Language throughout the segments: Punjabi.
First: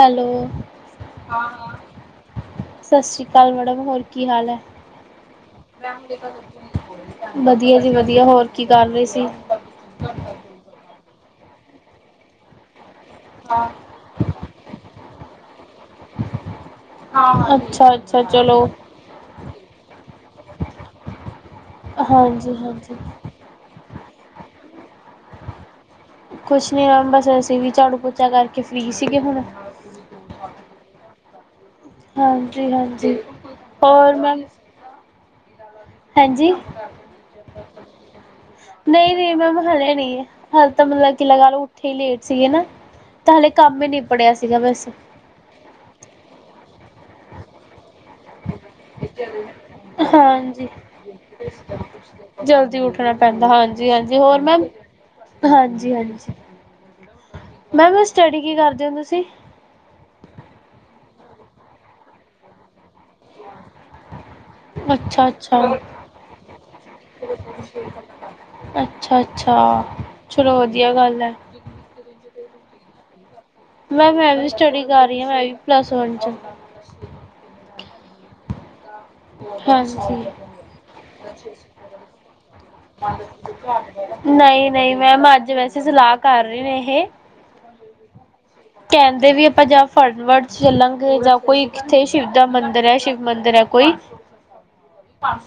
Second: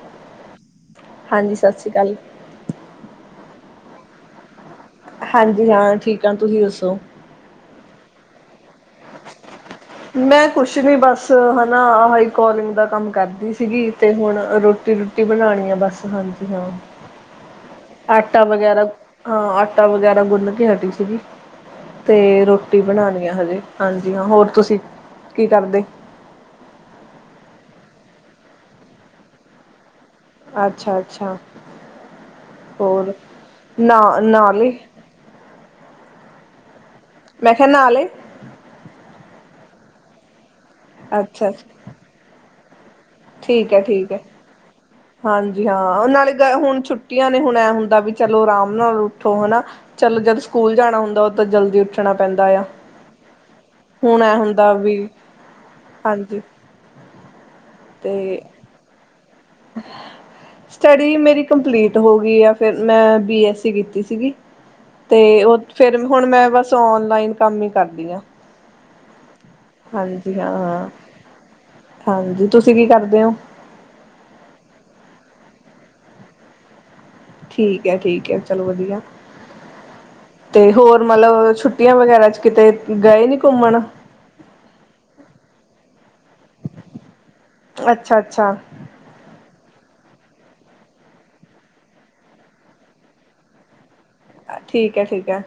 ਹੈਲੋ ਹਾਂਜੀ ਸਤਿ ਸ਼੍ਰੀ ਅਕਾਲ ਸਤਿ ਸ਼੍ਰੀ ਕਾਲ ਮੇਡਮ ਹੋਰ ਕੀ ਹਾਲ ਐ। ਹਾਂਜੀ ਹਾਂ ਠੀਕ ਆ ਤੁਸੀਂ ਦੱਸੋ ਵਧੀਆ ਜੀ ਵਧ ਧੀਆ ਹੋਰ ਕੀ ਕਰ ਰਹੇ ਸੀ? ਮੈਂ ਕੁਛ ਨੀ ਬਸ, ਹਨਾ ਆਹਾ ਈ ਕੋਲਿੰਗ ਦਾ ਕੰਮ ਕਰਦੀ ਸੀਗੀ, ਤੇ ਹੁਣ ਰੋਟੀ ਰੁਟੀ ਬਣਾਣੀ ਆ ਬਸ। ਹਾਂਜੀ ਹਾਂ। ਅੱਛਾ ਅੱਛਾ ਆਟਾ ਚਲੋ ਵਗੈਰਾ ਹਾਂ ਆਟਾ ਵਗੈਰਾ ਗੁੰਨ ਕੇ ਹਟੀ ਸੀਗੀ। ਤੇ ਹਾਂਜੀ ਰੋਟੀ ਹਾਂਜੀ ਬਣਾਣੀ ਆ ਹਜੇ। ਹਾਂਜੀ ਹਾਂ, ਹੋਰ ਤੁਸੀਂ ਕੀ ਕਰਦੇ? ਕੁਛ ਨੀ ਬਸ ਅਸੀਂ ਵੀ ਝਾੜੂ ਪੋਚਾ ਕਰਕੇ ਫ੍ਰੀ ਸੀਗੇ ਹੁਣ ਅੱਛਾ-ਅੱਛਾ ਹਾਂਜੀ ਹਾਂਜੀ ਹੋਰ ਨਾ ਹੋਰ ਮੈਮ ਨਾਲੇ ਹਾਂਜੀ। ਮੈ ਖਿਆ ਨਾਹ ਲੇ ਨਈ ਮੈਮ ਹਲੇ ਨੀ, ਹਲ ਤਾਂ ਮਤਲਬ ਕਿ ਲਗਾ ਅੱਛਾ ਉੱਠੇ ਈ ਲੇਟ ਸੀਗੇ ਨਾ ਤਾਂ ਹਾਲੇ ਠੀਕ ਹੈ ਕੰਮ ਈ ਠੀਕ ਹੈ ਨੀਬੜਿਆ ਸੀਗਾ ਬਸ। ਹਾਂਜੀ ਹਾਂ ਨਾਲੇ ਗ ਹੁਣ ਛੁੱਟੀਆਂ ਨੇ ਹੁਣ ਐਂ ਹੁੰਦਾ ਵੀ ਚਲੋ ਰਾਮ ਨਾਲ ਉੱਠੋ ਹਨਾ। ਚਲੋ ਜਦ ਹਾਂਜੀ ਸਕੂਲ ਜਾਣਾ ਹੁੰਦਾ ਓਦੋਂ ਤਾਂ ਜਲਦੀ ਉੱਠਣਾ ਪੈਂਦਾ ਆ ਜਲਦੀ ਉੱਠਣਾ ਪੈਂਦਾ ਹੁਣ ਐਂ ਹੋਰ ਮੈਮ ਹੁੰਦਾ ਵੀ ਹਾਂਜੀ ਹਾਂਜੀ। ਮੈਮ ਵੈਸ ਤੇ ਸਟੱਡੀ ਕੀ ਕਰਦੇ ਓ ਤੁਸੀਂ? ਸਟੱਡੀ ਮੇਰੀ ਕੰਪਲੀਟ ਹੋ ਗਈ ਆ, ਫਿਰ ਮੈਂ ਬੀ ਐੱਸ ਸੀ ਕੀਤੀ ਸੀਗੀ। ਤੇ ਓ ਅੱਛਾ-ਅੱਛਾ, ਫੇਰ ਹੁਣ ਮੈਂ ਬਸ ਓਨਲਾਈਨ ਕੰਮ ਈ ਕਰਦੀ ਆ। ਅੱਛਾ-ਅੱਛਾ ਹਾਂਜੀ ਹਾਂ ਚਲੋ ਹਾਂ, ਵਧੀਆ ਗੱਲ ਐ। ਹਾਂਜੀ ਤੁਸੀਂ ਕੀ ਕਰਦੇ ਓ? ਮੈਮ ਮੈਂ ਵੀ ਸਟੱਡੀ ਕਰ ਰਹੀ ਆ। ਮੈਂ ਵੀ ਪਲੱਸ ਵਨ ਚ। ਠੀਕ ਐ ਠੀਕ ਐ ਚਲੋ ਵਧੀਆ। ਹਾਂਜੀ। ਤੇ ਹੋਰ ਮਤਲਬ ਛੁੱਟੀਆਂ ਵਗੈਰਾ ਚ ਕਿਤੇ ਗਏ ਨੀ ਘੁੰਮਣ ਨਈ ਨਈ ਮੈਮ ਅੱਜ ਵੈਸੇ ਸਲਾਹ ਕਰ ਰਏ ਨੇ ਏਹੇ ਅੱਛਾ ਅੱਛਾ। ਫਨ ਵਰਡਸ ਚ ਚੱਲਾਂਗੇ ਜਾਂ ਕੋਈ ਕਿਥੇ ਸ਼ਿਵ ਦਾ ਮੰਦਿਰ ਐ, ਸ਼ਿਵ ਮੰਦਿਰ ਐ ਕੋਈ। ਠੀਕ ਐ ਠੀਕ ਐ।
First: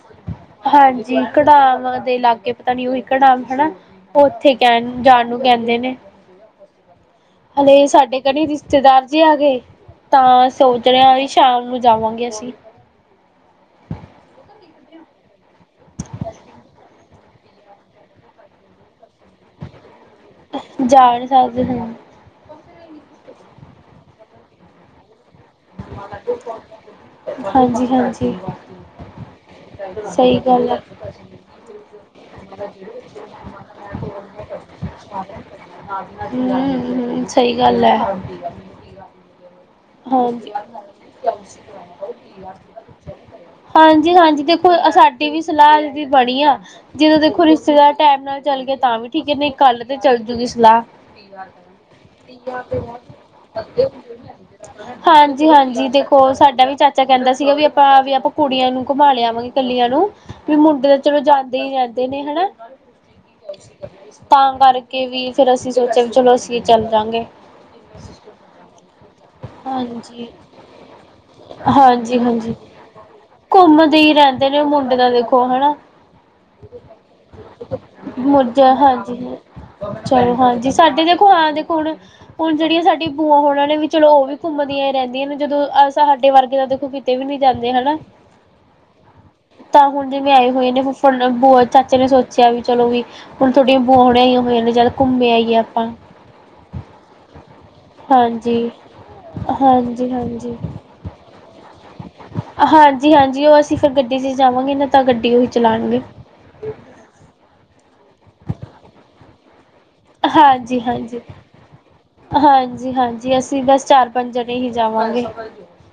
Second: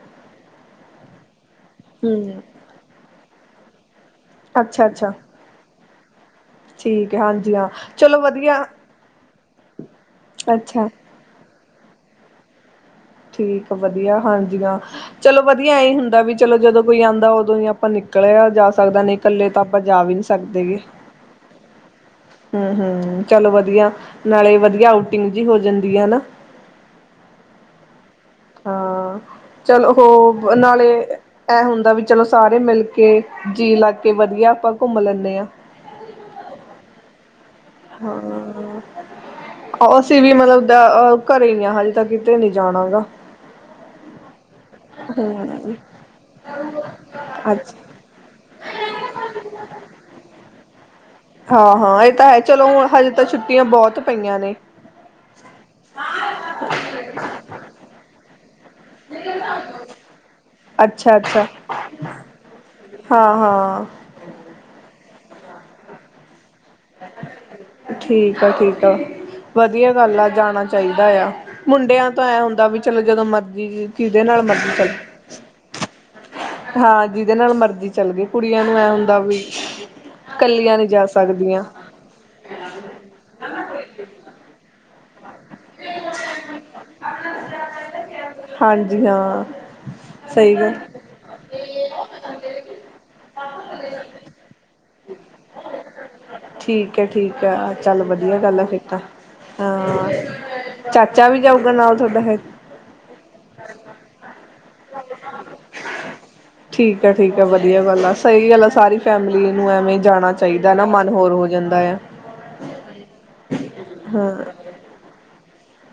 ਹਾਂਜੀ ਕਢਾਮਾ ਦੇ ਲਾਗੇ ਪਤਾ ਨੀ ਓਈ ਕਢਾਮ ਹਨਾ। ਓ ਓਥੇ ਕੈਣ ਅੱਛਾ-ਅੱਛਾ ਜਾਣ ਨੂੰ ਕਹਿੰਦੇ ਨੇ। ਠੀਕ ਹੈ ਹਾਂਜੀ ਹਾਂ ਹਲੇ ਸਾਡੇ ਚਲੋ ਘਰੇ ਵਧੀਆ ਰਿਸ਼ਤੇਦਾਰ ਜੇ ਆਗੇ। ਤਾਂ ਸੋਚ ਅੱਛਾ ਰਏ ਵੀ ਸ਼ਾਮ ਨੂੰ ਜਾਵਾਂਗੇ ਅਸੀਂ। ਠੀਕ ਵਧੀਆ ਹਾਂਜੀਆਂ। ਚਲੋ ਵਧੀਆ ਏ ਹੁੰਦਾ ਵੀ ਚਲੋ ਜਦੋਂ ਕੋਈ ਆਂਦਾ ਉਦੋਂ ਈ ਆਪਾਂ ਨਿਕਲਿਆ ਜਾ ਸਕਦਾ। ਨੇ ਇਕੱਲੇ ਤਾਂ ਆਪਾਂ- ਜਾ ਵੀ ਨੀ ਸਕਦੇ ਗੇ। ਜਾ ਨਹੀਂ ਸਕਦੇ ਹੁਣ ਹੂੰ ਹੂੰ ਚਲੋ ਵਧੀਆ। ਨਾਲੇ ਵਧੀਆ- ਆਊਟਿੰਗ ਜਿਹੀ ਹੋ ਜਾਂਦੀ ਹੈ ਨਾ ਹਾਂਜੀ-ਹਾਂਜੀ ਹਾਂ- ਚਲੋ ਸਹੀ ਹੋ ਗੱਲ ਆ। ਨਾਲੇ- ਐ ਹੁੰਦਾ ਵੀ ਚਲੋ ਸਾਰੇ ਮਿਲ ਕੇ ਜੀਅ ਲੱਗ ਕੇ ਵਧੀਆ ਆਪਾਂ ਘੁੰਮ ਲੈਂਨੇ ਆਂ। ਹੂੰਅ-ਹੂੰਅ ਜ- ਹਾਂ- ਅਸੀਂ ਵੀ ਹਾਂਜੀ। ਮਤਬ- ਅ-ਅ-ਘਰੇ ਈ ਆ, ਹਲੇ ਤ ਕਿਤੇ ਨੀ ਜਾਣਾ ਗਾ। ਹਾਂਜੀ -ਹਾਂਜੀ ਦੇਖੋ ਸਾਡੀ ਵੀ ਹੂੰ ਸਲਾਹ ਦੀ ਬਣੀ ਆ। ਜਦੋਂ ਦੇਖੋ ਅੱਛ ਰਿਸ਼ਤੇਦਾਰ ਟੈਮ ਨਾਲ ਜ- ਚੱਲ ਗਏ ਤਾਂ ਵੀ ਠੀਕ ਐ। ਨਈ ਕੱਲ੍ਹ ਤੇ ਚੱਲ ਜੂਗੀ ਸਲਾਅ। [inaudible] ਹਾਂ ਹਾਂ ਇਹ ਤਾਂ ਹੈ ਚਲੋ ਹੁਣ ਹਜੇ ਤਾਂ ਛੁੱਟੀਆਂ ਬਹੁਤ ਪਈਆਂ ਨੇ ਹਾਂਜੀ- ਹਾਂਜੀ ਦੇਖੋ ਸਾਡਾ ਵੀ ਚਾਚਾ ਕਹਿੰਦਾ‌ ਸੀਗਾ ਵੀ ਆਪਾਂ ਵੀ ਆਪ- ਕੁੜੀਆਂ ਨੂੰ ਘੁਮਾ ਲਿਆਵਾਂਗੇ ਕੱਲੀਆਂ ਨੂੰ। ਵੀ ਮੁੰਡੇ ਤਾਂ ਅੱਛਾ ਚਲੋ ਅੱਛਾ ਜਾਂਦੇ ਈ ਰਹਿੰਦੇ ਨੇ ਹਨਾ। ਹਾਂ ਹਾਂ ਤਾਂ ਕਰਕੇ ਵੀ ਫੇਰ ਅਸੀਂ ਸੋਚਿਆ ਵੀ ਚਲੋ ਅਸੀਂ- ਕੀ ਚੱਲ ਜਾਂ ਗੇ। ਠੀਕ ਆ ਠੀਕ ਆ ਵਧੀਆ ਗੱਲ ਹਾਂਜੀ ਆ ਜਾਣਾ ਚਾਹੀਦਾ ਆ ਮੁੰਡਿਆਂ -ਹਾਂਜੀ ਤੋਂ ਐ ਹਾਂਜੀ ਹੁੰਦਾ ਵੀ ਚਲੋ ਜਦੋਂ ਮਰਜ਼ੀ ਘੁੰਮਦੇ ਈ ਜਿਹਦੇ ਨਾਲ ਰਹਿੰਦੇ ਨੇ। ਮਰਜ਼ੀ ਚੱਲ ਮੁੰਡੇ ਤਾ ਦੇਖੋ। ਹਨਾ- ਹਾਂ ਜਿਹਦੇ ਨਾਲ ਮਰਜ਼ੀ ਚੱਲ ਗਏ ਕੁੜੀਆਂ ਮੁਰਜਾ ਨੂੰ ਐ ਹਾਂਜੀ। ਹੁੰਦਾ ਵੀ ਹ- ਚਲੋ ਹਾਂਜੀ ਕੱਲੀਆਂ ਨਹੀਂ ਸਾਡੇ ਜਾ ਦੇਖੋ ਹਾਂ ਸਕਦੀਆਂ ਦੇਖੋ ਹੁਣ- ਹੁਣ ਜੇੜੀਆਂ ਸਾਡੀ ਬੂਆ ਹੋਣ- ਉਨਾਂ ਨੇ ਵੀ ਚਲੋ ਓ ਵੀ ਘੁੰਮਦੀਆਂ ਰਹਿੰਦੀਆਂ ਨੇ। ਜਦੋਂ ਅ ਸਾਡੇ ਵਰਗੇ ਤਾਂ ਦੇਖੋ ਕਿਤੇ ਵੀ ਨੀ ਜਾਂਦੇ ਹਨਾ। ਹਾਂਜੀ ਹਾਂ ਤਾਂ ਹੁਣ ਜਿਵੇਂ ਆਏ ਸਹੀ ਹੋਏ ਗੱਲ ਨੇੇ ਫੁਫੜ, ਬੂਆ- ਚਾਚੇ ਨੇ ਸੋਚਿਆ ਵੀ ਚਲੋ ਵੀ- ਹੁਣ ਤੋਡੀਆਂ ਬੂਹਾ ਹੁਨੀ ਆਈਆ ਹੋਈਆਂ ਨੇ। ਚਲ ਘੁੰਮੇ ਆਈਏ ਆਪਾਂ। ਠੀਕ ਐ ਠੀਕ ਐ ਚੱਲ ਵਧੀਆ ਹਾਂਜੀ ਗੱਲ ਆ ਫਿਰ ਤਾਂ। ਹਾਂਜੀ ਆ ਹਾਂਜੀ ਚਾਚਾ ਵੀ ਜਾਊਗਾ? ਨਾਲ ਤੁਹਾਡਾ ਹੈ ਹਾਂਜੀ- ਹਾਂਜੀ ਓ ਅਸੀਂ ਫੇਰ ਗੱਡੀ ਚ ਜਾਵਾਂਗੇ ਨਾ ਤਾਂ ਗੱਡੀ ਉਹੀ ਚਲਾਣਗੇ। ਠੀਕ ਆ ਠੀਕ ਆ ਵਧੀਆ ਗੱਲ ਆ। ਸਈ ਗੱਲ ਆ ਸਾਰੀ ਫੈਮਿਲੀ- ਨੂੰ ਐਵੇਂ ਜਾਣਾ ਚਾਈਦਾ ਹਾਂਜੀ ਨਾ ਮਨ ਹਾਂਜੀ ਹੋਰ ਹੋ ਜਾਂਦਾ। ਆ ਹਾਂਜੀ -ਹਾਂਜੀ ਅਸੀਂ ਬਸ ਚਾਰ ਪੰਜ ਹਾਂ ਜਣੇ ਹੀ ਜਾਵਾਂਗੇ।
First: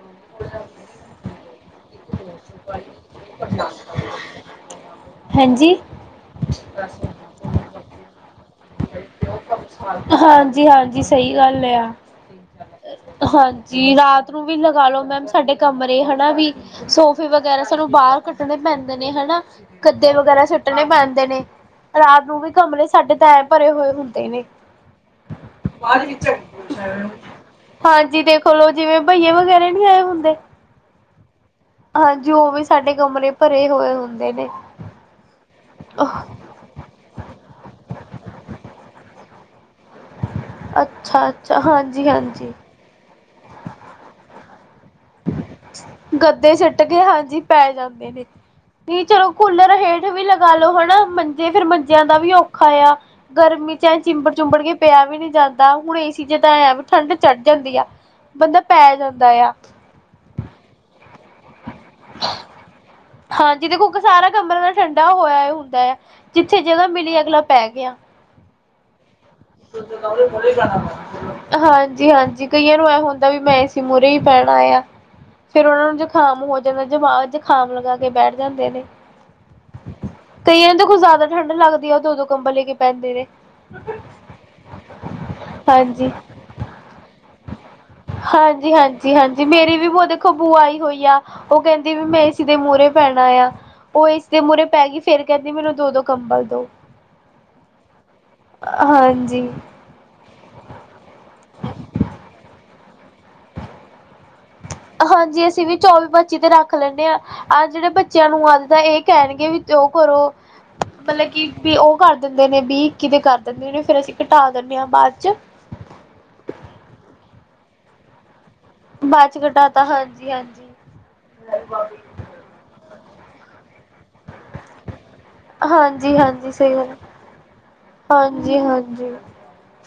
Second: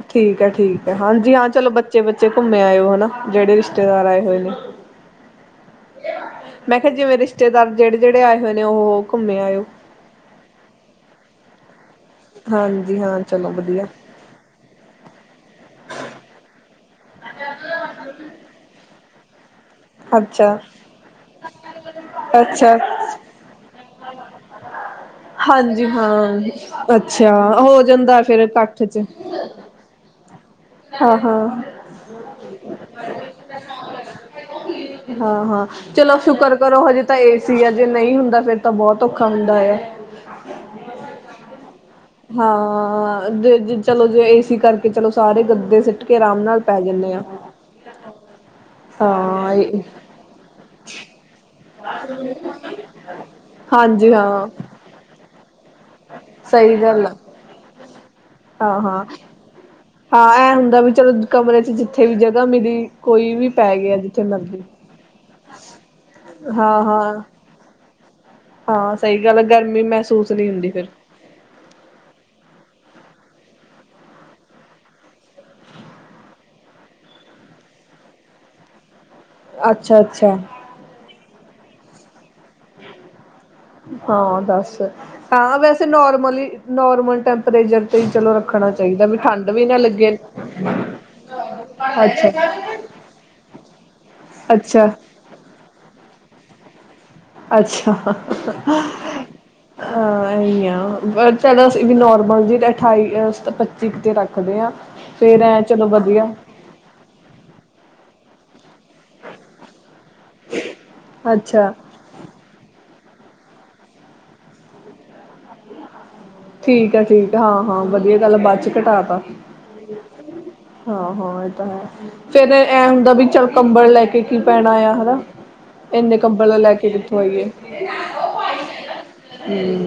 ਠੀਕ ਐ ਠੀਕ ਐ ਹਾਂਜੀ ਹਾਂ ਚਲੋ ਬੱਚੇ- ਮੈਂ ਓ ਨਾ। ਜੇੜੇ ਰਿਸ਼ਤੇਦਾਰ ਆਏ ਹੋਏ ਨੇ। ਹਾਂਜੀ ਮੈਂ ਕਿਆ ਜਿਵੇਂ ਰਿਸ਼ਤੇਦਾਰ ਜੇੜੇ -ਜੇੜੇ ਆਏ ਹੋਏ ਨੇ। ਉਹ ਘੁੰਮੇ ਆਇਓ ਹਾਂਜੀ -ਹਾਂਜੀ ਸਈ ਗੱਲ ਏ ਆ। ਹਾਂਜੀ। ਹਾਂ ਚਲੋ ਵਧੀਆ ਹਾਂਜੀ ਰਾਤ ਨੂੰ ਵੀ ਲਗਾਲੋ ਮੈਮ ਸਾਡੇ ਕਮਰੇ ਹਨਾ ਵੀ ਸੋਫੇ ਵਗੈਰਾ ਸਾਨੂੰ- ਬਾਹਰ ਕੱਟਣੇ ਪੈਂਦੇ- ਨੇ ਹਨਾ ਗੱਦੇ ਵਗੈਰਾ ਅੱਛਾ ਸੁੱਟਣੇ ਪੈਂਦੇ ਨੇ ਰਾਤ ਨੂੰ ਵੀ ਅੱਛਾ ਕਮਰੇ ਸਾਡੇ ਟਾਈਮ- ਹੋਏ ਹੁੰਦੇ ਨੇ- ਹਾਂਜੀ ਹਾਂ ਅੱਛਾ ਹੋ ਜਾਂਦਾ ਹਾਂਜੀ ਫਿਰ ਦੇਖਲੋ ਇਕੱਠ ਜਿਵੇਂ ਚ ਬਹੀਏ ਵਗੈਰੇ ਨੀ ਆਏ। ਹੁੰਦੇ। ਹਾਂ ਹਾਂ ਹਾਂਜੀ, ਉਹ ਵੀ ਸਾਡੇ ਕਮਰੇ ਭਰੇ ਹੋਏ ਹੁੰਦੇ ਨੇ। ਹਾਂ ਹਾਂ, ਚਲੋ ਸ਼ੁਕਰ ਕਰੋ ਹਜੇ ਤਾਂ ਏਸੀ ਏ ਜੇ ਨਹੀਂ ਹੁੰਦਾ ਫੇਰ ਤਾਂ ਬਹੁਤ ਔਖਾ ਹੁੰਦਾ ਏ ਆ। ਅੱਛਾ ਅੱਛਾ ਹਾਂਜੀ ਹਾਂਜੀ ਹਾਂ-ਅ ਜੇ ਚਲੋ ਜੇ ਏ ਸੀ ਕਰਕੇ ਚਲੋ- ਸਾਰੇ ਗੱਦੇ ਸਿੱਟ ਕੇ ਆਰਾਮ ਗੱਦੇ ਨਾਲ ਪੈ ਸੁੱਟ ਕੇ ਜਾਂਦੇ ਆ। ਹਾਂਜੀ ਪੈ ਜਾਂਦੇ ਨੇ। ਨਹੀਂ ਚਲੋ ਹਾਂ ਕੂਲਰ ਹੇਠ ਵੀ ਲਗਾ ਲੋ ਹੈ ਨਾ ਮੰਜੇ ਫਿਰ ਮੰਜਿਆਂ ਦਾ ਵੀ ਔਖਾ ਆ, ਗਰਮੀ ਬਈ ਚਲ ਹਾਂਜੀ ਚਿੰਬੜ ਹਾਂ ਚੁੰਬੜ ਕੇ ਪਿਆ ਵੀ ਨੀ ਜਾਂਦਾ। ਹੁਣ ਏ ਸੀ ਚ ਤਾਂ ਐ ਸਹੀ ਵੀ ਗੱਲ ਆ ਠੰਡ ਚੜ੍ਹ ਜਾਂਦੀ ਆ, ਬੰਦਾ ਹਾਂ ਪੈ ਹਾਂ। ਜਾਂਦਾ ਆ। ਹਾਂ ਇਹਂ ਹੁੰਦਾ ਵੀ ਚਲੋ ਕਮਰੇ ਚ ਜਿੱਥੇ ਵੀ ਜਗ੍ਹਾ ਮਿਲੀ ਕੋਈ ਵੀ ਹਾਂ ਪੈ ਜਿਹਦੇ ਕੁ ਗਿਆ ਜਿੱਥੇ ਸਾਰਾ ਕਮਰਾ ਮਰਜ਼ੀ। ਦਾ ਠੰਡਾ ਹੋਇਆ ਹੁੰਦਾ ਹੈ। ਜਿੱਥੇ ਹਾਂ ਜਿਹਦਾ ਹਾਂ ਮਿਲੀ ਅਗਲਾ ਪੈ ਗਿਆ। ਹਾਂ ਸਹੀ ਗੱਲ ਆ ਗਰਮੀ ਮਹਿਸੂਸ ਨਹੀਂ ਹੁੰਦੀ ਫਿਰ। ਹਾਂਜੀ ਹਾਂਜੀ ਕਈਏ ਹੁੰਦਾ ਵੀ ਮੈਂ ਏਸੀ ਮੂਹਰੇ ਹੀ ਪੈਣਾ ਆ। ਫੇਰ ਉਹਨਾ ਨੂੰ ਜੁਖਾਮ ਹੋ ਜਾਂਦਾ ਜਮਾ ਜੁਖਾਮ ਲਗਾ ਕੇ ਬੈਠ ਜਾਂਦੇ ਨੇ। ਅੱਛਾ ਅੱਛਾ ਠੰਡ ਲੱਗਦੀ ਆ ਦੋ ਦੋ ਕੰਬਲ ਲੈ ਕੇ ਪੈਂਦੇ ਨੇ। ਹਾਂ ਦੱਸ, ਹਾਂ ਵੈਸੇ ਹਾਂਜੀ ਨੋਰਮਲੀ-ਨੋਰਮਲ ਟੈਂਪਰੇਚਰ ਤੇ ਹੀ ਚਲੋ ਰੱਖਣਾ ਚਾਹੀਦਾ ਵੀ ਠੰਡ। ਮੇਰੇ ਨਾ ਵੀ ਲੱਗੇ। ਦੇਖੋ ਬੂਆ ਆਈ ਹੋਈ ਆ ਉਹ ਕਹਿੰਦੀ ਵੀ ਮੈਂ ਅੱਛਾ ਇਸ ਦੇ ਮੂਹਰੇ ਪੈਣਾ ਆ। ਉਹ ਏ ਸੀ ਮੂਹਰੇ ਪੈ ਅੱਛਾ ਗਈ ਫੇਰ ਕਹਿੰਦੀ ਮੈਨੂੰ ਦੋ ਦੋ ਕੰਬਲ ਦਿਉ। ਅੱਛਾ-ਹ-ਹ-ਹਾ ਹਾਂਜੀ ਹਾਂ, ਇਹੀ ਆ ਚਲੋ ਵੀ ਨੋਰਮਲ ਜਿਹਾ ਅਠਾਈਜਾਂ ਪੱਚੀ ਪੁੱਚੀ ਤੇ ਰੱਖਦੇ ਹਾਂ। ਫੇਰ ਹਾਂਜੀ, ਐਂ ਅਸੀਂ ਵੀ ਚਲੋ ਵਧੀਆ ਚੌਵੀ-ਪੱਚੀ ਤੇ ਰੱਖ ਲੈਂਏ ਆ, ਅਜ ਦੇ ਬੱਚਿਆਂ ਨੂੰ- ਤਾਂ ਇਹ ਕਹਿਣਗੇ ਵੀ ਉਹ ਕਰੋ, ਮਤਲਬ ਕਿ ਅੱਛਾ ਵੀ ਉਹ ਕਰ ਦਿੰਦੇ ਨੇ ਬੀ। ਕਿਵੇਂ ਕਰ ਦਿੰਦੇ ਨੇ, ਫੇਰ ਅਸੀਂ ਘਟਾ ਦਿੰਦੇ ਹਾਂ ਬਾਅਦ ਚ। ਠੀਕ ਹੈ ਠੀਕ ਏ, ਹਾਂ-ਹਾਂ ਵਧੀਆ ਗੱਲ ਬਾਦ ਚ ਘਟਾ ਤਾ ਬਾਅਦ ਚ ਕਟਾਤਾ ਹਾਜੀ। ਹਾਂ ਹਾਂ ਇਹ ਤਾਂ ਹੈ, ਫੇਰ ਇਹ ਹੁੰਦਾ ਵੀ ਚੱਲ ਕੰਬਲ ਲੈ ਕੇ। ਕੀ ਪੈਣਾ ਆ। ਹੈਨਾ ਇੰਨੇ ਹਾਂਜੀ ਹਾਂਜੀ ਕੰਬਲ ਲੈ ਸਹੀ ਕੇ ਗੱਲ ਕਿੱਥੋਂ ਆਈਏ। ਹਾਂਜੀ-ਹਾਂਜੀ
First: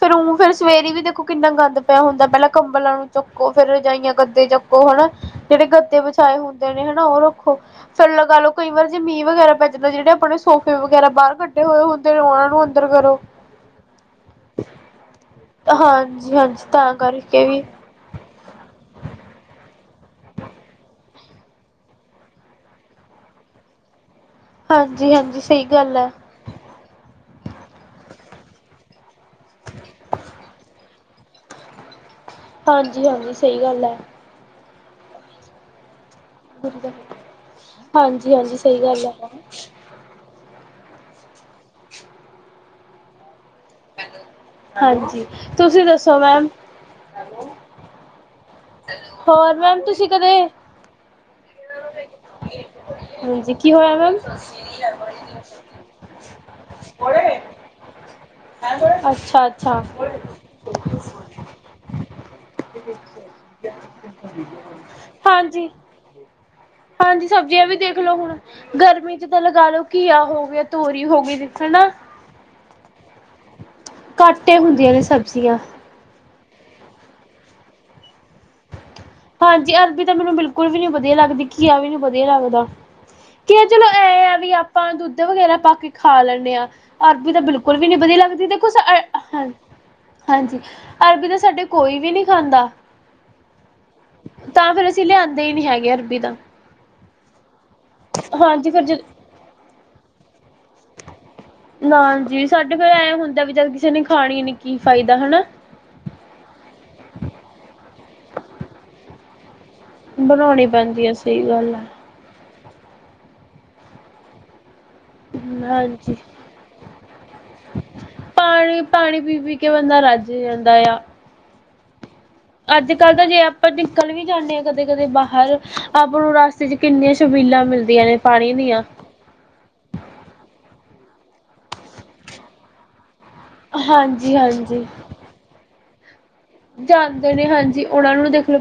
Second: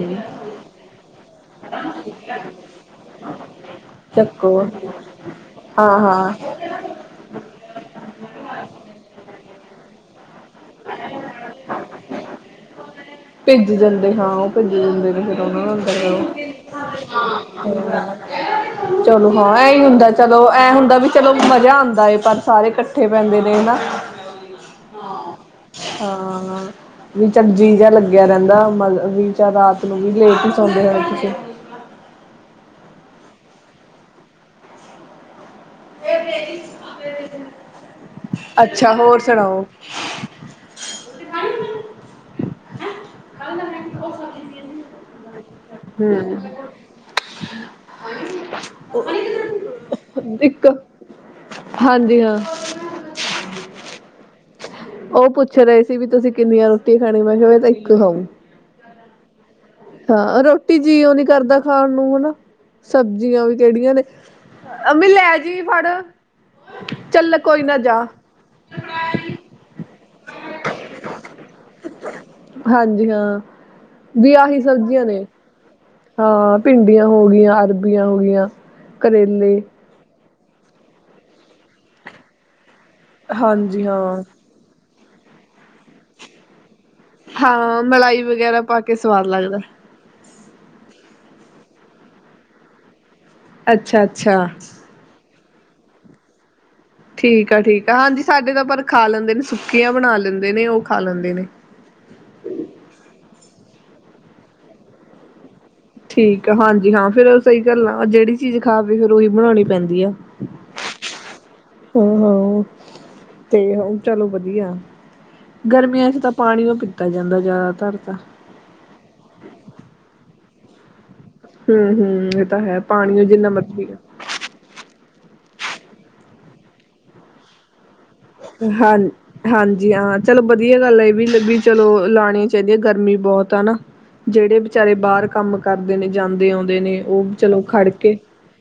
ਫੇਰ, ਉ ਫੇਰ ਸਵੇਰੇ ਵੀ ਦੇਖੋ ਕਿੰਨਾ ਗੰਦ ਪਿਆ ਹੁੰਦੇ, ਪਹਿਲਾਂ ਕੰਬਲਾਂ ਨੂੰ ਚੁੱਕੋ, ਫੇਰ ਰਜਾਈਆਂ ਗੱਦੇ ਚੱਕੋ ਚੁੱਕੋਹੈ ਨਾ? ਜਿਹੜੇ ਹਾਂ ਗੱਦੇ ਵਿਛਾ- ਹਾਂ ਹੁੰਦੇ ਨੇ ਹੈ ਨਾ ਉਹ ਰੱਖੋ ਫਿਰਲਗਾ ਲਓ ਕਈ ਵਾਰ ਜੇ ਮੀਂਹ ਵਗੈਰਾ ਪੈਂਦਾ। ਜਿੱਦਾਂ ਜਿਹੜੇ ਆਪਾਂ ਨੇ ਸੋਫੇ ਵਗੈਰਾ ਬਾਹਰ ਕੱਢੇ ਹੋਏ ਹੁੰਦੇ ਉਹਨਾਂ ਨੂੰ ਅੰਦਰ ਕਰੋ। ਭਿੱਜ ਜਾਂਦੇ, ਹਾਂ ਉਹ ਭਿੱਜ ਜਾਂਦੇ ਨੇ, ਫਿਰ ਉਹਨਾਂ ਨੂੰ ਅੰਦਰ ਕਰੋ। ਹਾਂਜੀ-ਹਾਂਜੀ ਤਾਂ ਕਰਕੇ ਵੀ ਚਲੋ ਹਾਂ ਇਹੀ ਹੁੰਦਾ। ਚਲੋ ਐਂ ਹੁੰਦਾ ਵੀ ਚਲੋ ਮਜ਼ਾ ਆਂਦੇ, ਪਰ ਸਾਰੇ ਇਕੱਠੇ ਬਹਿੰਦੇ ਨੇ ਨਾ? ਹਾਂਜੀ-ਹਾਂਜੀ ਸਈ ਗੱਲ ਐ। ਹਾਂ-ਆ ਜੀਅ ਜਾ ਲੱਗਿਆ ਰਹਿੰਦਾ, ਮਤਲਬ ਵੀ ਚੱਲ ਰਾਤ ਨੂੰ ਵੀ ਲੇਟ ਹੀ ਸੌਂਦੇ ਰੇ। ਹਾਂਜੀ-ਹਾਂਜੀ ਸਹੀ ਗੱਲ ਏ। ਹਾਂਜੀ-ਹਾਂਜੀ ਸਈ ਅੱਛਾ ਗੱਲ ਐ ਹੋਰ ਸੁਣਾਓ। ਹਾਂਜੀ ਤੁਸੀਂ ਦੱਸੋ ਮੈਮ। ਹੋਰ ਮੈਮ ਤੁਸੀਂ ਕਦੇ ਇੱਕ ਹਾਂਜੀ ਹਾਂ ਹਾਂਜੀ ਕੀ ਹੋਇਆ ਮੈਮ? ਉਹ ਪੁੱਛ ਰਹੇ ਸੀ ਵੀ ਤੁਸੀਂ ਕਿੰਨੀਆਂ ਰੋਟੀਆਂ ਖਾਣੀ ਮੈਂ ਕਿਹਾ ਕਿ ਮੈ ਤਾਂ ਇੱਕ ਖਾਊ। ਅੱਛਾ ਅੱਛਾ ਹਾਂ ਰੋਟੀ ਜੀਓਂ ਨੀ ਕਰਦਾ ਖਾਣ ਨੂੰ ਹੈ ਨਾ ਸਬਜ਼ੀਆਂ ਵੀ ਕਿਹੜੀਆਂ ਨੇ। ਅੰਮੀ ਲੈ ਜੀ ਹਾਂਜੀ ਫੜ [unintelligible] ਹਾਂਜੀ ਚੱਲ ਕੋਈ ਸਬਜ਼ੀਆਂ ਵੀ ਨਾ ਦੇਖ ਜਾ ਲੋ ਹੁਣ ਗਰਮੀ ਚ ਤਾਂ ਲਗਾ ਲਓ ਘੀਆ ਹੋ ਗਿਆ ਤੋਰੀ ਹੋ ਗਈ ਹੈ ਨਾ [unintelligible] ਹਾਂਜੀ ਹਾਂ, ਵੀ ਏ ਆਹੀ ਹੁੰਦੀਆਂ ਨੇ ਸਬਜ਼ੀਆਂ ਹਾਂ ਭਿੰਡੀਆਂ ਹੋ ਗੀਆਂ, ਅਰਬੀਆਂ ਹੋ ਗੀਆਂ ਹਾਂਜੀ ਅਰਬੀ ਤਾਂ ਮੈਨੂੰ ਬਿਲਕੁਲ ਵੀ ਨੀ ਵਧੀਆ ਲੱਗਦੀ, ਘੀਆ ਵੀ ਨੀ ਵਧੀਆ ਲੱਗਦਾ। ਕੀ ਹਾਂਜੀ ਚਲੋ ਹਾਂ। ਐ ਆ ਵੀ ਆਪਾਂ ਦੁੱਧ ਵਗੈਰਾ ਪਾ ਕੇ ਖਾ ਲੈਣੇ ਆਂ। ਅਰਬੀ ਤਾਂ ਬਿਲਕੁਲ ਹਾਂ ਵੀ ਨੀ ਵਧੀਆ ਮਲਾਈ ਲੱਗਦੀ ਦੇ ਵਗੈਰਾ ਕੁਛ ਪਾ ਕੇ ਸਵਾਦ ਹ ਲੱਗਦਾ। ਹਾਂਜੀ ਅਰਬੀ ਤਾਂ ਸਾਡੇ ਕੋਈ ਵੀ ਨਹੀਂ ਖਾਂਦਾ। ਅੱਛਾ, ਅੱਛਾ। ਦੇ ਹੀ ਨਹੀਂ ਹੈਗੇ ਅਰਬੀ ਤਾਂ। ਠੀਕ ਆ, ਠੀਕ ਆ ਹਾਂਜੀ ਸਾਡੇ ਤਾਂ ਪਰ ਫਿਰ ਜ ਖਾ ਲੈਂਦੇ ਨੇ ਸੁੱਕੀਆਂ ਬਣਾ ਲੈਂਦੇ ਨੇ ਉਹ ਖਾ ਲੈਂਦੇ ਨੇ। ਨਾ ਜੀ ਸਾਡੇ ਫਿਰ ਐਂ ਹੁੰਦਾ ਵੀ ਜਦ ਕਿਸੇ ਨੇ ਖਾਣੀ ਈ ਨੀ ਕੀ ਫਾਇਦਾ ਹਨਾ। ਠੀਕ ਆ ਹਾਂਜੀ ਹਾਂ ਫੇਰ ਸਹੀ ਗੱਲ ਆ ਜਿਹੜੀ ਚੀਜ਼ ਖਾਵੇ ਫਿਰ ਉਹੀ ਬਣਾਉਣੀ ਪੈਂਦੀ ਆ ਬਣਾਉਣੀ ਪੈਂਦੀ ਆ ਸਹੀ ਗੱਲ ਆ ਹੂੰ, ਹੂੰ ਤੇ ਹੁਣ ਚਲੋ ਵਧੀਆ। ਗਰਮੀਆਂ ਹਾਂਜੀ। ਚ ਤਾਂ ਪਾਣੀ ਓ ਪੀਤਾ ਜਾਂਦਾ ਜ਼ਿਆਦਾਤਰ ਤਾਂ। ਪਾਣੀ- ਪਾਣੀ ਪੀ-ਪੀ ਕੇ ਬੰਦਾ ਰੱਜ ਜਾਂਦਾ ਆ। ਹੂੰ, ਹੂੰ। ਅੱਜ- ਕੱਲ੍ਹ ਤਾਂ ਜੇ ਆਪਾਂ ਨਿਕਲ ਵੀ ਜਾਂਦੇ ਹਾਂ ਕਦੇ- ਕਦੇ ਬਾਹ ਹਰ ਆਪਾਂ ਨੂੰ ਰਸਤੇ ਚ ਕਿੰਨੀਆਂ ਸ਼ਬੀਲਾਂ ਮਿਲਦੀ ਹਾਂ ਹਾਂਜੀ ਹਾਂ, ਚਲੋ ਵਧੀਆ ਗੱਲ ਏ। ਵੀ ਲੱਗੀ ਚਲੋ ਲਾਣੀਆਂ ਚਾਹੀਦੀਆਂ ਗਰਮੀ ਬਹੁਤ ਆ ਨਾ, ਹਾਂਜੀ ਜਿਹੜੇ ਹਾਂਜੀ। ਵਿਚਾਰੇ ਬਾਹਰ ਕੰਮ ਕਰਦੇ ਨੇ। ਜਾਂਦੇ ਆਉਂਦੇ ਨੇ ਉਹ ਚਲੋ ਖੜ ਕੇ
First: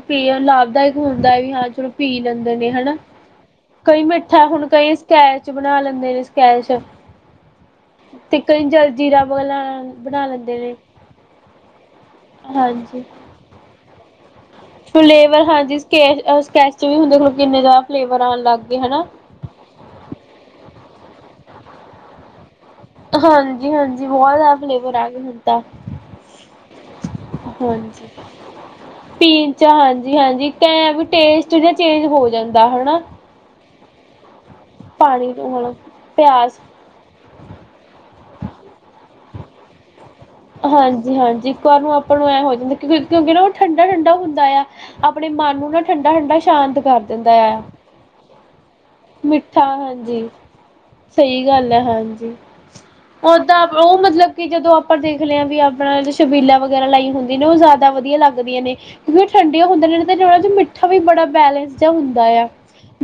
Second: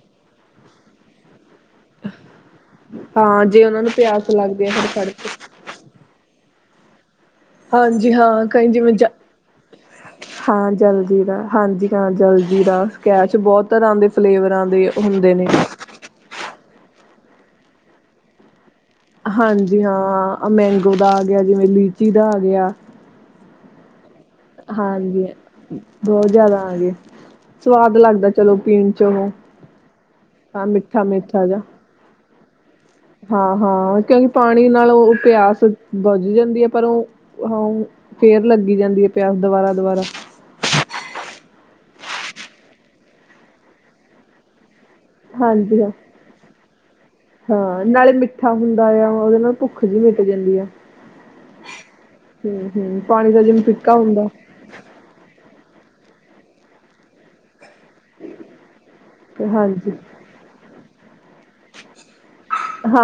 ਪੀਣਾ ਲਾਭਦਾਇਕ ਹੁੰਦਾ ਹੈ ਵੀ ਹਾਂ ਚਲੋ ਪੀ ਲੈਂਦੇ ਨੇ ਹਨਾ। ਹਾਂ ਜੇ ਉਹਨਾਂ ਨੂੰ ਕਈ ਪਿਆਸ ਮਿੱਠਾ ਲੱਗਦੀ ਹੁਣ ਹੈ ਫਿਰ ਕਈ ਫੜ ਕੇ ਸਕੈਚ ਬਣਾ ਲੈਂਦੇ ਨੇ ਸਕੈਸ਼ ਹਾਂਜੀ ਹਾਂ ਕਈ ਜਿਵੇਂ ਜ ਜਲਜੀਰਾ ਬਣਾ ਬਣਾ ਲੈਂਦੇ ਹਾਂ ਨੇ। ਜਲ ਜ਼ੀਰਾ ਦਾ ਹਾਂਜੀ ਹਾਂ ਜਲ ਜ਼ੀ ਦਾ ਹਾਂਜੀ। ਸਕੈਸ਼ ਬਹੁਤ ਤਰ੍ਹਾਂ ਦੇ ਫਲੇਵਰਾਂ ਦੇ ਹੁੰਦੇ ਫਲੇਵਰ ਨੇ ਹਾਂਜੀ ਸਕੈਚ- ਸਕੈਚ ਚ ਵੀ ਹੁੰਦੇ ਦੇਖਲੋ ਕਿੰਨੇ ਜ਼ਿਆਦਾ ਫਲੇਵਰ ਆਣ ਲਾਗੇ। ਹਾਂਜੀ ਹਾਂ ਮੈਂਗੋ ਦਾ ਆ ਗਿਆ, ਜਿਵੇਂ ਲੀਚੀ ਦਾ ਆ ਗਿਆ। ਹਾਂਜੀ- ਹਾਂਜੀ, ਬਹੁਤ ਜ਼ਿਆਦਾ ਫਲੇਵਰ ਆ ਗਏ ਹਾਂਜੀ ਹੁਣ ਤਾਂ। ਬਹੁਤ ਜ਼ਿਆਦਾ ਆ ਗਏ ਸਵਾਦ ਹਾਂਜੀ ਲੱਗਦਾ ਚਲੋ ਪੀਣ ਚ ਉਹ ਪੀਣ ਚ ਹਾਂਜੀ- ਹਾਂਜੀ ਇਕ ਹਾਂ ਐਂ ਮਿੱਠਾ ਵੀ ਟੇਸਟ ਜ ਚੇਂਜ ਹੋ ਜਾ ਜਾਂਦਾ ਹਨਾ। ਹਾਂ, ਹਾਂ ਕਿਉਂਕਿ ਪਾਣੀ ਨਾਲੋਂ ਪਾਣੀ ਤੋਂ ਪਿਆਸ ਹੁਣ ਬੁਝ ਪਿਆਸ ਜਾਂਦੀ ਹੈ ਪਰ ਉਹ ਹਾਂ ਫੇਰ ਲੱਗੀ ਜਾਂਦੀ ਹੈ ਪਿਆਸ ਦੁਬਾਰਾ, ਦੁਬਾਰਾ ਹਾਂਜੀ, ਹਾਂਜੀ ਇੱਕ ਵਾਰ ਨੂੰ ਆਪਾਂ ਨੂੰ ਐਂ ਹੋ ਜਾਂਦਾ ਕਿਉਂ ਕਿਉਂਕਿ ਨਾ ਉਹ ਠੰਡਾ, ਠੰਡਾ ਹੁੰਦਾ ਆ ਆਪਣੇ ਮਨ ਨੂੰ ਨਾ ਹਾਂਜੀ ਹਾਂ। ਠੰਡਾ- ਠੰਡਾ ਸ਼ਾਂਤ ਕਰ ਦਿੰਦਾ ਆ, ਹਾਂ ਨਾਲੇ ਮਿੱਠਾ ਹੁੰਦਾ ਆ ਉਹਦੇ ਨਾਲ ਮਿੱਠਾ ਭੁੱਖ ਜਿਹੀ ਮਿਟ ਹਾਂਜੀ ਜਾਂਦੀ ਆ। ਸਹੀ ਗੱਲ ਹੈ ਹਾਂਜੀ, ਹੂੰ-ਹੂੰ ਪਾਣੀ ਉਹ ਦਾ ਜਿਵੇਂ ਤਾਂ ਫਿੱਕਾ ਉਹ ਹੁੰਦਾ ਮਤਲਬ ਕਿ ਜਦੋਂ ਆਪਾਂ ਦੇ ਦੇਖ ਲਿਆ ਵੀ ਆਪਣਾ ਸ਼ਬੀਲਾ ਵਗੈਰਾ ਲਾਈ ਹੁੰਦੀ ਨੇ ਉਹ ਜ਼ਿਆਦਾ ਵਧੀਆ ਲੱਗਦੀਆਂ ਨੇ ਕਿਉਂਕਿ ਉਹ ਠੰਡੀਆਂ ਹੁੰਦੇ ਹਾਂਜੀ ਨੇ ਤੇ ਉਹਨਾਂ ਚ ਮਿੱਠਾ ਵੀ ਬੜਾ ਬੈਲੈਂਸ ਜਾਂ ਹੁੰਦਾ ਆ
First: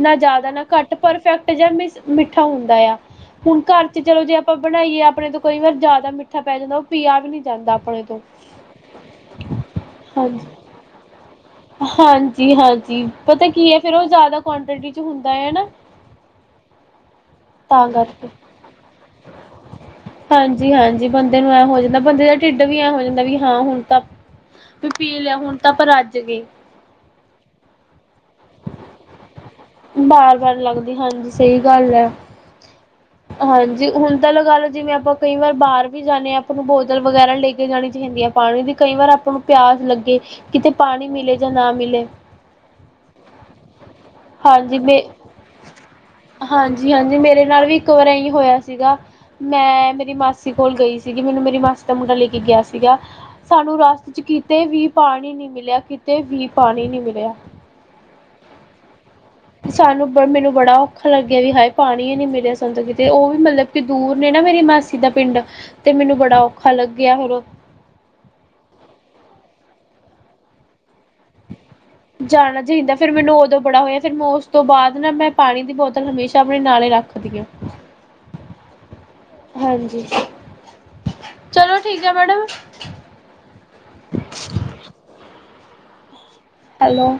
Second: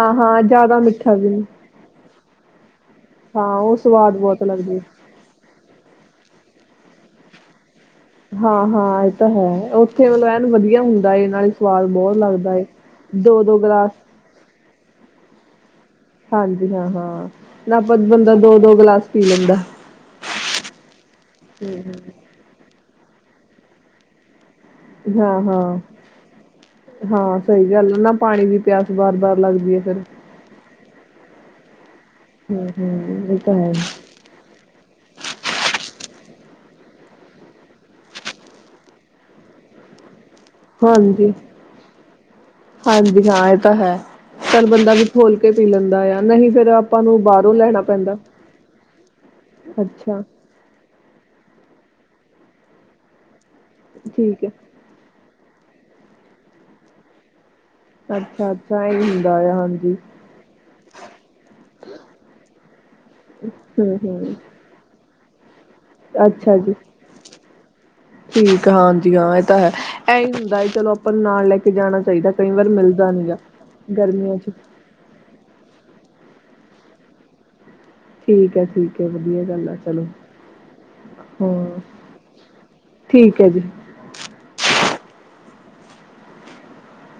ਨਾ ਜ਼ਿਆਦਾ ਨਾ ਘੱਟ ਮਿੱਠਾ ਵੀ ਨੀ। ਪਰਫੈਕਟ ਜਾਂ ਮਿੱਠਾ ਹੁੰਦਾ ਆ। ਹਾਂ ਹੁਣ ਉਹ ਘਰ ਚ ਸਵਾਦ ਚਲੋ ਜੇ ਬਹੁਤ ਆਪਾਂ ਲੱਗਦੀ ਬਣਾਈਏ ਹੈ। ਆਪਣੇ ਤੋਂ ਕਈ ਵਾਰ ਜ਼ਿਆਦਾ ਮਿੱਠਾ ਪੈ ਜਾਂਦਾ ਉਹ ਪੀਆ ਵੀ ਨਹੀਂ ਜਾਂਦਾ। ਆਪਣੇ ਤੋਂ ਹਾਂ, ਹਾਂ ਇਹ ਤਾਂ ਹੈ ਉੱਥੇ ਮਤਲਬ ਹਾਂਜੀ ਐਨ ਵਧੀਆ ਹੁੰਦਾ ਏ, ਨਾਲੇ ਸਵਾਦ ਬਹੁਤ ਲੱਗਦਾ ਹਾਂਜੀ ਹੈ। ਹਾਂਜੀ ਪਤਾ ਕੀ ਹੈ ਫਿਰ ਉਹ ਜ਼ਿਆਦਾ ਕੁਆਂਟਿਟੀ ਚ ਹੁੰਦਾ ਐ ਹਨਾ। ਹਾਂਜੀ ਹਾਂ, ਹਾਂ ਨਾ ਕਰਕੇ ਬੰਦਾ ਦੋ- ਦੋ ਗਲਾਸ ਪੀ ਲੈਂਦਾ। ਹਾਂਜੀ, ਹਾਂਜੀ ਬੰਦੇ ਨੂੰ ਐ ਹੋ ਜਾਂਦਾ ਬੰਦੇ ਦਾ ਢਿੱਡ ਵੀ ਐਂ ਹੋ ਜਾਂਦਾ ਵੀ ਹਾਂ ਹੁਣ ਤਾਂ ਵੀ ਪੀ ਲਿਆ ਹੁਣ ਤਾਂ ਹਾਂ-ਹਾਂ। ਆਪ ਰੱਜ ਗਏ। ਹਾਂ ਸਹੀ ਗੱਲ ਆ ਨਾ ਪਾਣੀ ਦੀ ਪਿਆਸ ਬਾਰ- ਬਾਰ ਲੱਗਦੀ ਹੈ ਫਿਰ। ਬਾਰ-ਬਾਰ ਲੱਗਦੀ ਹਾਂਜੀ ਸਹੀ ਗੱਲ ਹੈ, ਹਮ ਹਮ ਇਹ ਤਾਂ ਹੈ ਹਾਂਜੀ ਹੁਣ ਤਾਂ ਲਗਾਲੋ ਜਿਵੇਂ ਆਪ ਆਪਾਂ ਕਈ ਵਾਰ ਬਾਹਰ ਵੀ ਜਾਂਦੇ ਹਾਂ ਆਪਾਂ ਨੂੰ ਬੋਤਲ ਵਗੈਰਾ ਲੈ ਕੇ ਜਾਣੀ ਚਾਹੀਦੀ ਹੈ ਪਾਣੀ ਦੀ ਕਈ ਵਾਰ ਆਪਾਂ ਨੂੰ ਪਿਆਸ ਲੱਗੇ ਕਿਤੇ ਪਾਣੀ ਹਾਂਜੀ ਮਿਲੇ ਜਾਂ ਨਾ ਮਿਲੇ। ਹਾਂਜੀ ਹਾਂ ਇਹ ਤਾਂ ਹੈ ਚੱਲ ਹਾਂਜੀ ਬੰਦਾ ਮੇ ਵੀ ਖੋਲ ਕੇ ਪੀ ਲੈਂਦਾ ਆ ਨਹੀਂ ਫੇਰ ਹਾਂਜੀ, ਆਪਾਂ ਹਾਂਜੀ ਨੂੰ ਮੇਰੇ ਬਾਹਰੋਂ ਨਾਲ ਵੀ ਲੈਣਾ ਇੱਕ ਵਾਰ ਪੈਂਦਾ ਇਹੀ ਹੋਇਆ ਸੀਗਾ। ਮੈਂ ਮੇਰੀ ਅੱਛਾ ਮਾਸੀ ਕੋਲ ਗਈ ਸੀਗੀ ਮੈਨੂੰ ਮੇਰੀ ਮ ਮਾਸੀ ਦਾ ਮੁੰਡਾ ਲੈਕੇ ਗਿਆ ਸੀਗਾ। ਸਾਨੂੰ ਰਸਤੇ ਚ ਠੀਕ ਹੈ ਕਿਤੇ ਵੀ ਪਾਣੀ ਨੀ ਮਿਲਿਆ ਕਿਤੇ ਵੀ ਪਾਣੀ ਨਹੀਂ ਮਿਲਿਆ। ਅੱਛਾ, ਅੱਛਾ ਇਹੀ ਸਾਨੂੰ ਬ ਮੈਨੂੰ ਬੜਾ ਔਖਾ ਲੱਗਿਆ। ਵੀ ਹਾਏ ਪਾਣੀ ਹੀ ਨੀ ਮਿਲਿਆ ਸਾਨੂ ਤਾਂ ਕਿਤੇ ਉਹ ਵੀ ਮਤਲਬ ਕਿ ਹਮ ਦੂਰ ਨੇ ਹਮ ਮੇਰੀ ਮਾਸੀ ਦਾ ਪਿੰਡ ਤੇ ਮੈਨੂੰ ਬੜਾ ਅੱਛਾ ਔਖਾ ਜੀ ਲੱਗਿਆ ਫਿਰ ਠੀਕ ਹਾਂਜੀ ਹਾਂ। ਹੈ ਇਹੀ ਹੁੰਦਾ ਹੈ ਚਲੋ ਆਪਾਂ ਨਾਲ ਲੈ ਕੇ ਜਾਣਾ ਚਾਹੀਦਾ ਕਈ ਜਾਣਾ ਵਾਰ ਚਾਹੀਦਾ ਮਿਲਦਾ ਫਿਰ ਨੀ ਮੈਨੂੰ ਗਾ ਉਦੋਂ ਬੜਾ ਹੋਇਆ। ਫਿਰ ਮੈਂ ਗਰਮੀਆਂ ਉਸ ਚ ਤੋਂ ਬਾਅਦ ਨਾ ਮੈਂ ਪਾਣੀ ਦੀ ਬੋਤਲ ਹਮੇਸ਼ਾ ਆਪਣੇ ਨਾਲੇ ਰੱਖਦੀ ਆਂ। ਠੀਕ ਹੈ, ਠੀਕ ਹੈ ਵਧੀਆ ਗੱਲ ਆ ਚਲੋ ਚਲੋ ਹਾਂ। ਠੀਕ ਹੈ ਮੈਡਮ ਠੀਕ ਹੈ ਜੀ। ਹੈਲੋ